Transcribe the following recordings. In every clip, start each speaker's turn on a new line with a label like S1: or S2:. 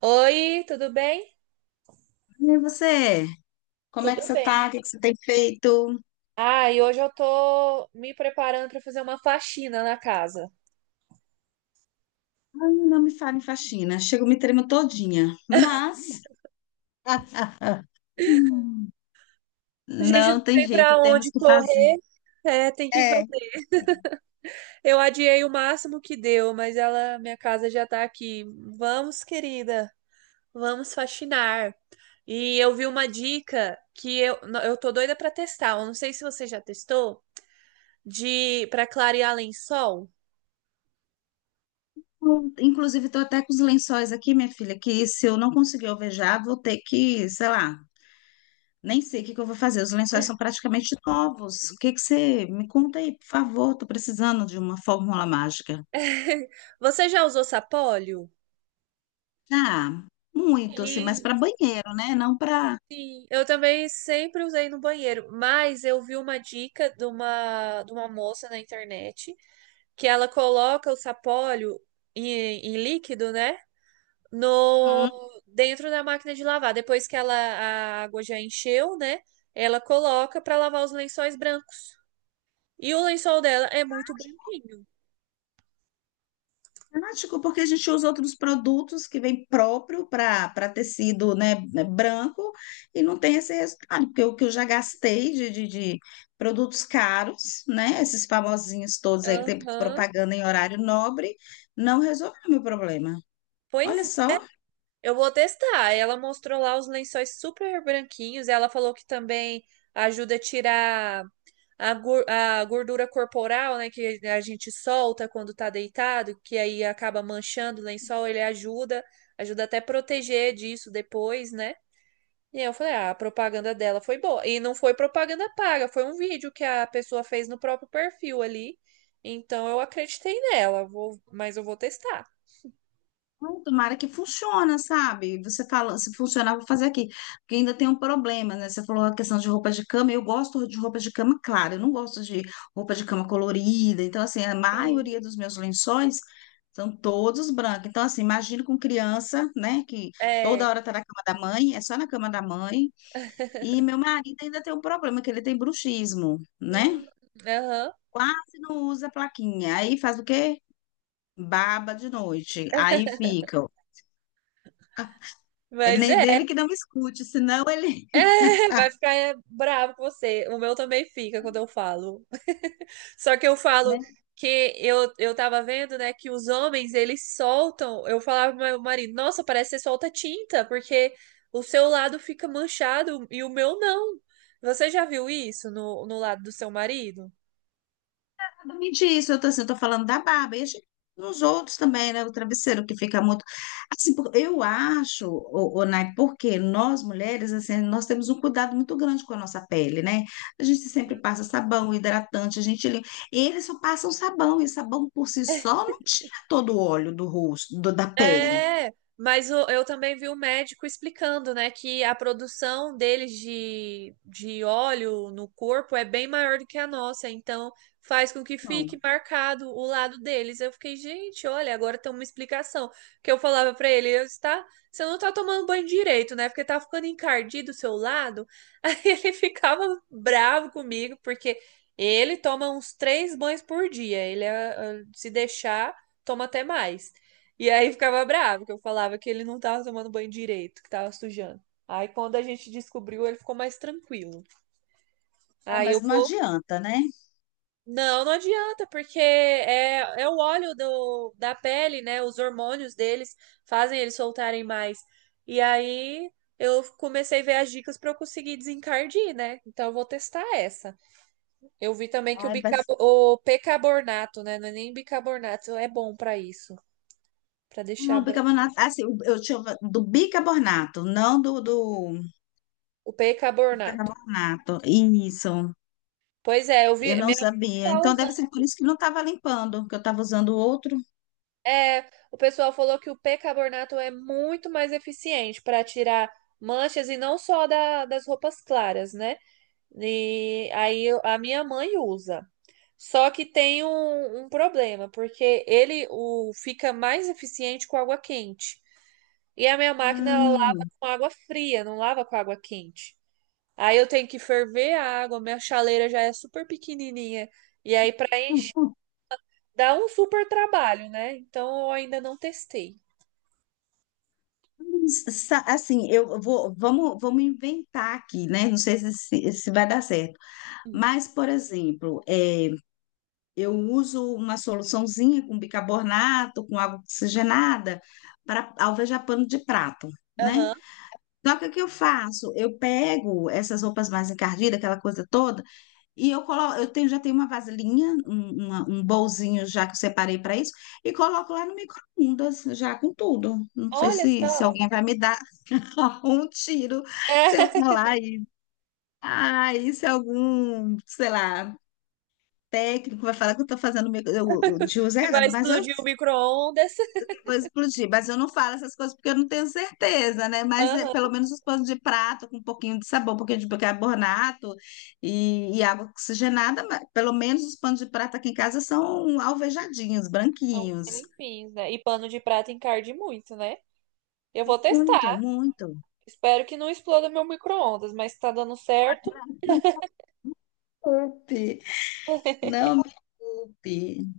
S1: Oi, tudo bem?
S2: E você? Como é
S1: Tudo
S2: que você
S1: bem.
S2: tá? O que que você tem feito?
S1: Ah, e hoje eu tô me preparando para fazer uma faxina na casa.
S2: Ai, não me fale em faxina. Chego, me tremo todinha. Mas
S1: A gente não
S2: não tem
S1: tem
S2: jeito,
S1: para onde
S2: temos que fazer.
S1: correr, é, tem que fazer.
S2: É, não tem.
S1: Eu adiei o máximo que deu, mas minha casa já tá aqui. Vamos, querida, vamos faxinar. E eu vi uma dica que eu, não, eu tô doida para testar. Eu não sei se você já testou, de para clarear lençol.
S2: Inclusive, estou até com os lençóis aqui, minha filha, que se eu não conseguir alvejar, vou ter que, sei lá, nem sei o que que eu vou fazer. Os lençóis são praticamente novos. O que que você me conta aí, por favor? Tô precisando de uma fórmula mágica.
S1: Você já usou sapólio?
S2: Ah, muito, assim, mas
S1: E
S2: para banheiro, né? Não para.
S1: Sim, eu também sempre usei no banheiro, mas eu vi uma dica de uma moça na internet que ela coloca o sapólio em líquido, né? No, Dentro da máquina de lavar. Depois que a água já encheu, né? Ela coloca para lavar os lençóis brancos. E o lençol dela é muito branquinho.
S2: Prático, porque a gente usa outros produtos que vem próprio para tecido, né, branco e não tem esse resultado, porque o que eu já gastei de produtos caros, né, esses famosinhos todos aí que tem
S1: Aham.
S2: propaganda em horário nobre, não resolveu o meu problema.
S1: Pois
S2: Olha
S1: é.
S2: só.
S1: Eu vou testar. Ela mostrou lá os lençóis super branquinhos. Ela falou que também ajuda a tirar a gordura corporal, né, que a gente solta quando tá deitado, que aí acaba manchando o lençol, ele ajuda até proteger disso depois, né? E aí eu falei, ah, a propaganda dela foi boa. E não foi propaganda paga, foi um vídeo que a pessoa fez no próprio perfil ali. Então eu acreditei nela, mas eu vou testar.
S2: Ai, tomara que funciona, sabe? Você fala, se funcionar, vou fazer aqui. Porque ainda tem um problema, né? Você falou a questão de roupa de cama. Eu gosto de roupa de cama clara, eu não gosto de roupa de cama colorida. Então, assim, a
S1: Sim.
S2: maioria dos meus lençóis são todos brancos. Então, assim, imagino com criança, né? Que toda
S1: É.
S2: hora tá na cama da mãe, é só na cama da mãe. E meu marido ainda tem um problema, que ele tem bruxismo, né?
S1: Hum. Aham.
S2: Quase não usa plaquinha. Aí faz o quê? Baba de noite. Aí fica. Ele
S1: Mas
S2: nem
S1: é,
S2: dele que não me escute, senão ele.
S1: vai ficar bravo com você. O meu também fica quando eu falo. Só que eu falo
S2: né?
S1: que eu tava vendo, né, que os homens, eles soltam. Eu falava pro meu marido, nossa, parece que você solta tinta, porque o seu lado fica manchado e o meu não. Você já viu isso no lado do seu marido?
S2: Não me diz, eu tô assim, eu tô falando da barba, e a gente- nos outros também, né? O travesseiro que fica muito. Assim, por- eu acho, o, Nai, porque nós mulheres, assim, nós temos um cuidado muito grande com a nossa pele, né? A gente sempre passa sabão, hidratante, a gente limpa. Eles só passam sabão, e sabão por si só não tira todo o óleo do rosto, do- da pele.
S1: É, mas eu também vi o médico explicando, né, que a produção deles de óleo no corpo é bem maior do que a nossa, então faz com que fique
S2: Não.
S1: marcado o lado deles. Eu fiquei, gente, olha, agora tem uma explicação. Que eu falava pra ele, você não tá tomando banho direito, né? Porque tá ficando encardido o seu lado. Aí ele ficava bravo comigo, porque ele toma uns três banhos por dia. Ele se deixar, toma até mais. E aí ficava bravo, que eu falava que ele não tava tomando banho direito, que tava sujando. Aí quando a gente descobriu, ele ficou mais tranquilo.
S2: Ah,
S1: Aí eu
S2: mas não
S1: vou.
S2: adianta, né?
S1: Não, não adianta, porque é o óleo do, da pele, né? Os hormônios deles fazem eles soltarem mais. E aí eu comecei a ver as dicas para eu conseguir desencardir, né? Então eu vou testar essa. Eu vi também que o,
S2: Ai, vai.
S1: bicab o percarbonato, né? Não é nem bicarbonato, é bom para isso, para deixar
S2: Não, o
S1: branco.
S2: bicarbonato, assim, o- eu tinha do bicarbonato, não do
S1: O percarbonato.
S2: percarbonato. Isso,
S1: Pois é, eu vi.
S2: eu não
S1: Minha mãe
S2: sabia.
S1: tá
S2: Então deve
S1: usando.
S2: ser por isso que não estava limpando, que eu estava usando outro.
S1: É, o pessoal falou que o percarbonato é muito mais eficiente para tirar manchas e não só das roupas claras, né? E aí a minha mãe usa. Só que tem um problema, porque ele fica mais eficiente com água quente. E a minha máquina ela lava
S2: Hum.
S1: com água fria, não lava com água quente. Aí eu tenho que ferver a água, minha chaleira já é super pequenininha. E aí, para dá um super trabalho, né? Então eu ainda não testei.
S2: Sa- assim, eu vou, vamos inventar aqui, né? Não sei se, se vai dar certo.
S1: Hum.
S2: Mas, por exemplo, é, eu uso uma soluçãozinha com bicarbonato, com água oxigenada, para alvejar pano de prato, né?
S1: Aham.
S2: Só que o que eu faço? Eu pego essas roupas mais encardidas, aquela coisa toda, e eu coloco, eu tenho, já tenho uma vasilhinha, um, uma- um bolzinho já que eu separei para isso, e coloco lá no micro-ondas, já com tudo. Não sei
S1: Olha
S2: se, se
S1: só.
S2: alguém vai me dar um tiro
S1: É,
S2: se eu falar isso. Ah, isso é algum, sei lá, técnico vai falar que eu estou fazendo o micro- eu- de uso
S1: que vai
S2: errado, mas eu
S1: explodir o micro-ondas.
S2: vou explodir, mas eu não falo essas coisas porque eu não tenho certeza, né? Mas é,
S1: Aham.
S2: pelo menos os panos de prato com um pouquinho de sabor, um pouquinho de bicarbonato e água oxigenada, mas pelo menos os panos de prato aqui em casa são alvejadinhos,
S1: São bem
S2: branquinhos.
S1: limpinhos, né? E pano de prato encarde muito, né? Eu vou
S2: Muito,
S1: testar.
S2: muito.
S1: Espero que não exploda meu micro-ondas, mas tá dando certo.
S2: Desculpe. Não me culpe.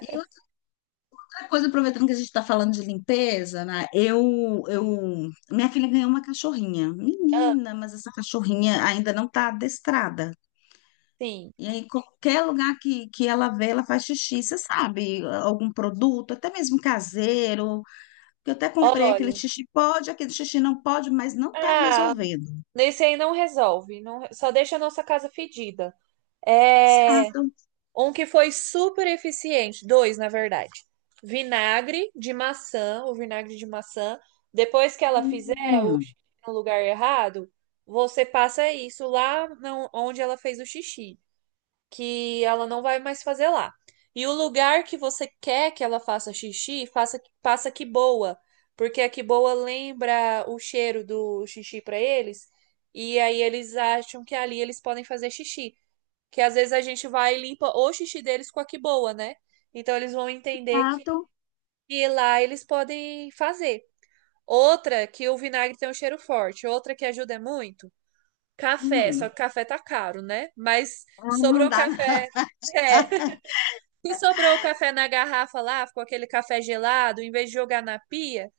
S2: E outra coisa, aproveitando que a gente está falando de limpeza, né? Eu, minha filha ganhou uma cachorrinha,
S1: Ah,
S2: menina, mas essa cachorrinha ainda não está adestrada.
S1: sim.
S2: E aí, qualquer lugar que ela vê, ela faz xixi, você sabe, algum produto, até mesmo caseiro, que eu até comprei aquele
S1: Olha.
S2: xixi pode, aquele xixi não pode, mas não está
S1: Ah,
S2: resolvendo.
S1: nesse aí não resolve. Não. Só deixa a nossa casa fedida. É.
S2: Exato.
S1: Um que foi super eficiente, dois, na verdade. Vinagre de maçã, o vinagre de maçã. Depois que ela fizer o
S2: Hum,
S1: xixi no lugar errado, você passa isso lá onde ela fez o xixi, que ela não vai mais fazer lá. E o lugar que você quer que ela faça xixi, faça, passa que boa, porque a que boa lembra o cheiro do xixi para eles, e aí eles acham que ali eles podem fazer xixi, que às vezes a gente vai e limpa o xixi deles com a que boa, né? Então eles vão entender que,
S2: exato.
S1: que lá eles podem fazer. Outra que o vinagre tem um cheiro forte, outra que ajuda é muito, café, só
S2: Hum,
S1: que café tá caro, né? Mas
S2: ah, não
S1: sobrou
S2: dá,
S1: café, é, se sobrou o café na garrafa lá, ficou aquele café gelado, em vez de jogar na pia,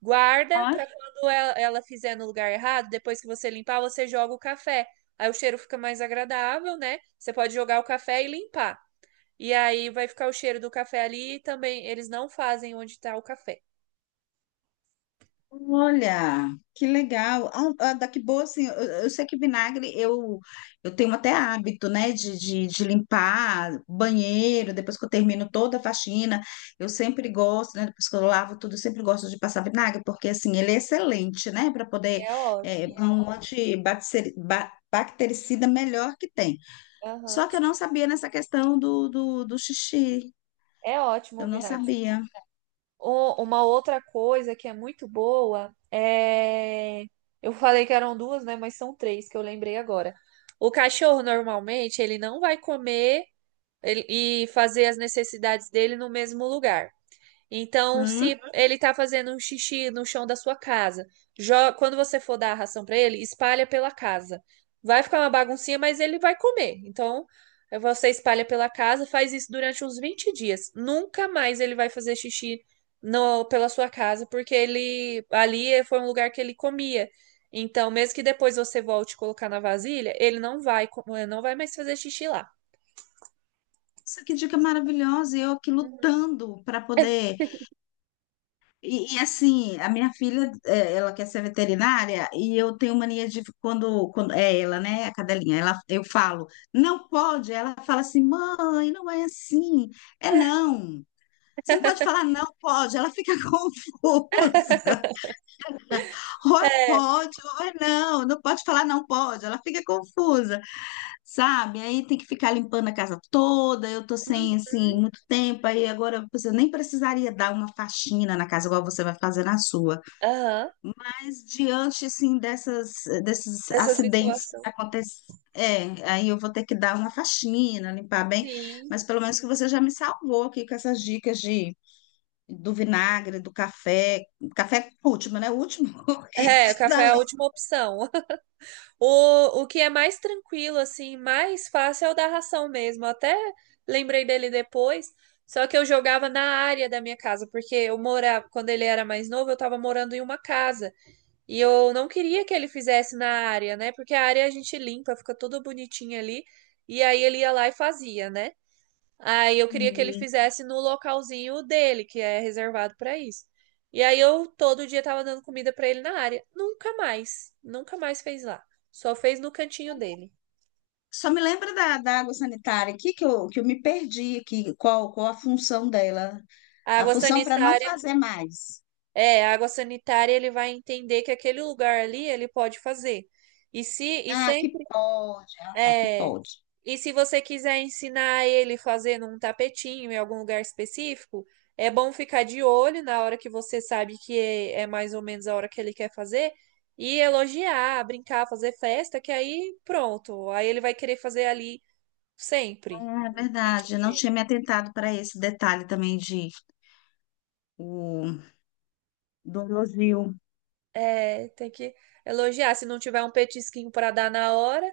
S1: guarda
S2: não.
S1: para quando ela fizer no lugar errado, depois que você limpar, você joga o café. Aí o cheiro fica mais agradável, né? Você pode jogar o café e limpar. E aí vai ficar o cheiro do café ali e também eles não fazem onde está o café.
S2: Olha, que legal. Ah, ah, daqui boa, assim, eu sei que vinagre eu tenho até hábito, né, de limpar banheiro, depois que eu termino toda a faxina, eu sempre gosto, né, depois que eu lavo tudo, eu sempre gosto de passar vinagre, porque, assim, ele é excelente, né, para
S1: Sim,
S2: poder,
S1: é
S2: é
S1: ótimo.
S2: é um antibacteri- ba- bactericida melhor que tem. Só
S1: Aham.
S2: que eu não sabia nessa questão do xixi,
S1: É ótimo o
S2: eu não
S1: vinagre.
S2: sabia.
S1: Uma outra coisa que é muito boa é. Eu falei que eram duas, né? Mas são três que eu lembrei agora. O cachorro normalmente ele não vai comer e fazer as necessidades dele no mesmo lugar. Então,
S2: Hum.
S1: se ele está fazendo um xixi no chão da sua casa, quando você for dar a ração para ele, espalha pela casa. Vai ficar uma baguncinha, mas ele vai comer. Então, você espalha pela casa, faz isso durante uns 20 dias. Nunca mais ele vai fazer xixi pela sua casa, porque ele ali foi um lugar que ele comia. Então, mesmo que depois você volte colocar na vasilha, ele não vai mais fazer xixi lá.
S2: Isso que dica maravilhosa! E eu aqui
S1: Uhum.
S2: lutando para poder. E, assim, a minha filha, é, ela quer ser veterinária e eu tenho mania de quando, quando é ela, né, a cadelinha, ela, eu falo, não pode, ela fala assim, mãe, não é assim, é não. Você não pode falar não pode, ela fica confusa. Ou é
S1: É.
S2: pode, ou é não, não pode falar não pode, ela fica confusa, sabe? Aí tem que ficar limpando a casa toda, eu tô sem, assim,
S1: Uhum.
S2: muito tempo, aí agora você nem precisaria dar uma faxina na casa igual você vai fazer na sua.
S1: Aham.
S2: Mas diante, assim, dessas, desses
S1: Dessa
S2: acidentes que
S1: situação.
S2: acontecem, é, aí eu vou ter que dar uma faxina, limpar bem,
S1: Sim.
S2: mas pelo menos que você já me salvou aqui com essas dicas de, do vinagre, do café, café último, né? O último
S1: É,
S2: item
S1: o café
S2: da
S1: é a
S2: lista.
S1: última opção. O que é mais tranquilo, assim, mais fácil é o da ração mesmo. Eu até lembrei dele depois. Só que eu jogava na área da minha casa, porque eu morava, quando ele era mais novo, eu tava morando em uma casa. E eu não queria que ele fizesse na área, né? Porque a área a gente limpa, fica tudo bonitinho ali. E aí ele ia lá e fazia, né? Aí eu queria que ele
S2: Uhum.
S1: fizesse no localzinho dele, que é reservado pra isso. E aí eu todo dia tava dando comida pra ele na área. Nunca mais, nunca mais fez lá. Só fez no cantinho dele.
S2: Só me lembra da, da água sanitária aqui, que eu me perdi aqui, qual, qual a função dela?
S1: A
S2: A
S1: água
S2: função para não
S1: sanitária,
S2: fazer mais.
S1: é, a água sanitária ele vai entender que aquele lugar ali ele pode fazer. E se e
S2: Ah,
S1: sem
S2: que pode. Ah, tá, que
S1: É.
S2: pode.
S1: E se você quiser ensinar ele fazendo um tapetinho em algum lugar específico, é bom ficar de olho na hora que você sabe que é mais ou menos a hora que ele quer fazer e elogiar, brincar, fazer festa, que aí pronto. Aí ele vai querer fazer ali sempre.
S2: É verdade,
S1: Cantinho
S2: eu não
S1: dele.
S2: tinha me atentado para esse detalhe também de o, do elogio.
S1: É, tem que elogiar. Se não tiver um petisquinho para dar na hora,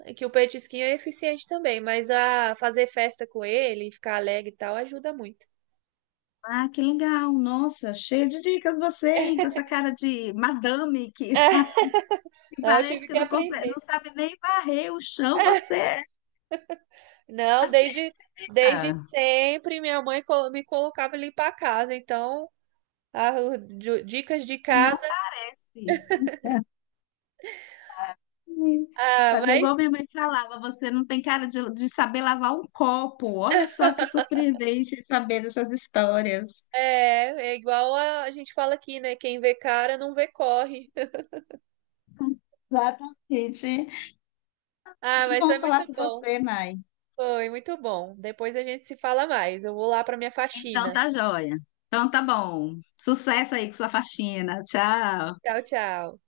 S1: é que o petisquinho é eficiente também, mas a fazer festa com ele, ficar alegre e tal, ajuda muito.
S2: Ah, que legal! Nossa, cheia de dicas você, hein? Com essa cara de madame que
S1: É, eu
S2: parece
S1: tive
S2: que
S1: que
S2: não consegue,
S1: aprender.
S2: não sabe nem varrer o chão, você é.
S1: Não, desde sempre minha mãe me colocava ali para casa, então ah, dicas de
S2: Não
S1: casa,
S2: parece.
S1: ah,
S2: Fazer igual
S1: mas
S2: minha mãe falava, você não tem cara de saber lavar um copo. Olha só que surpreendente saber dessas histórias.
S1: é igual a gente fala aqui, né? Quem vê cara não vê corre.
S2: Exatamente.
S1: Ah,
S2: Que
S1: mas
S2: bom
S1: foi muito
S2: falar com
S1: bom.
S2: você, Nai.
S1: Foi muito bom. Depois a gente se fala mais. Eu vou lá para minha
S2: Então
S1: faxina.
S2: tá joia. Então tá bom. Sucesso aí com sua faxina. Tchau.
S1: Tchau, tchau.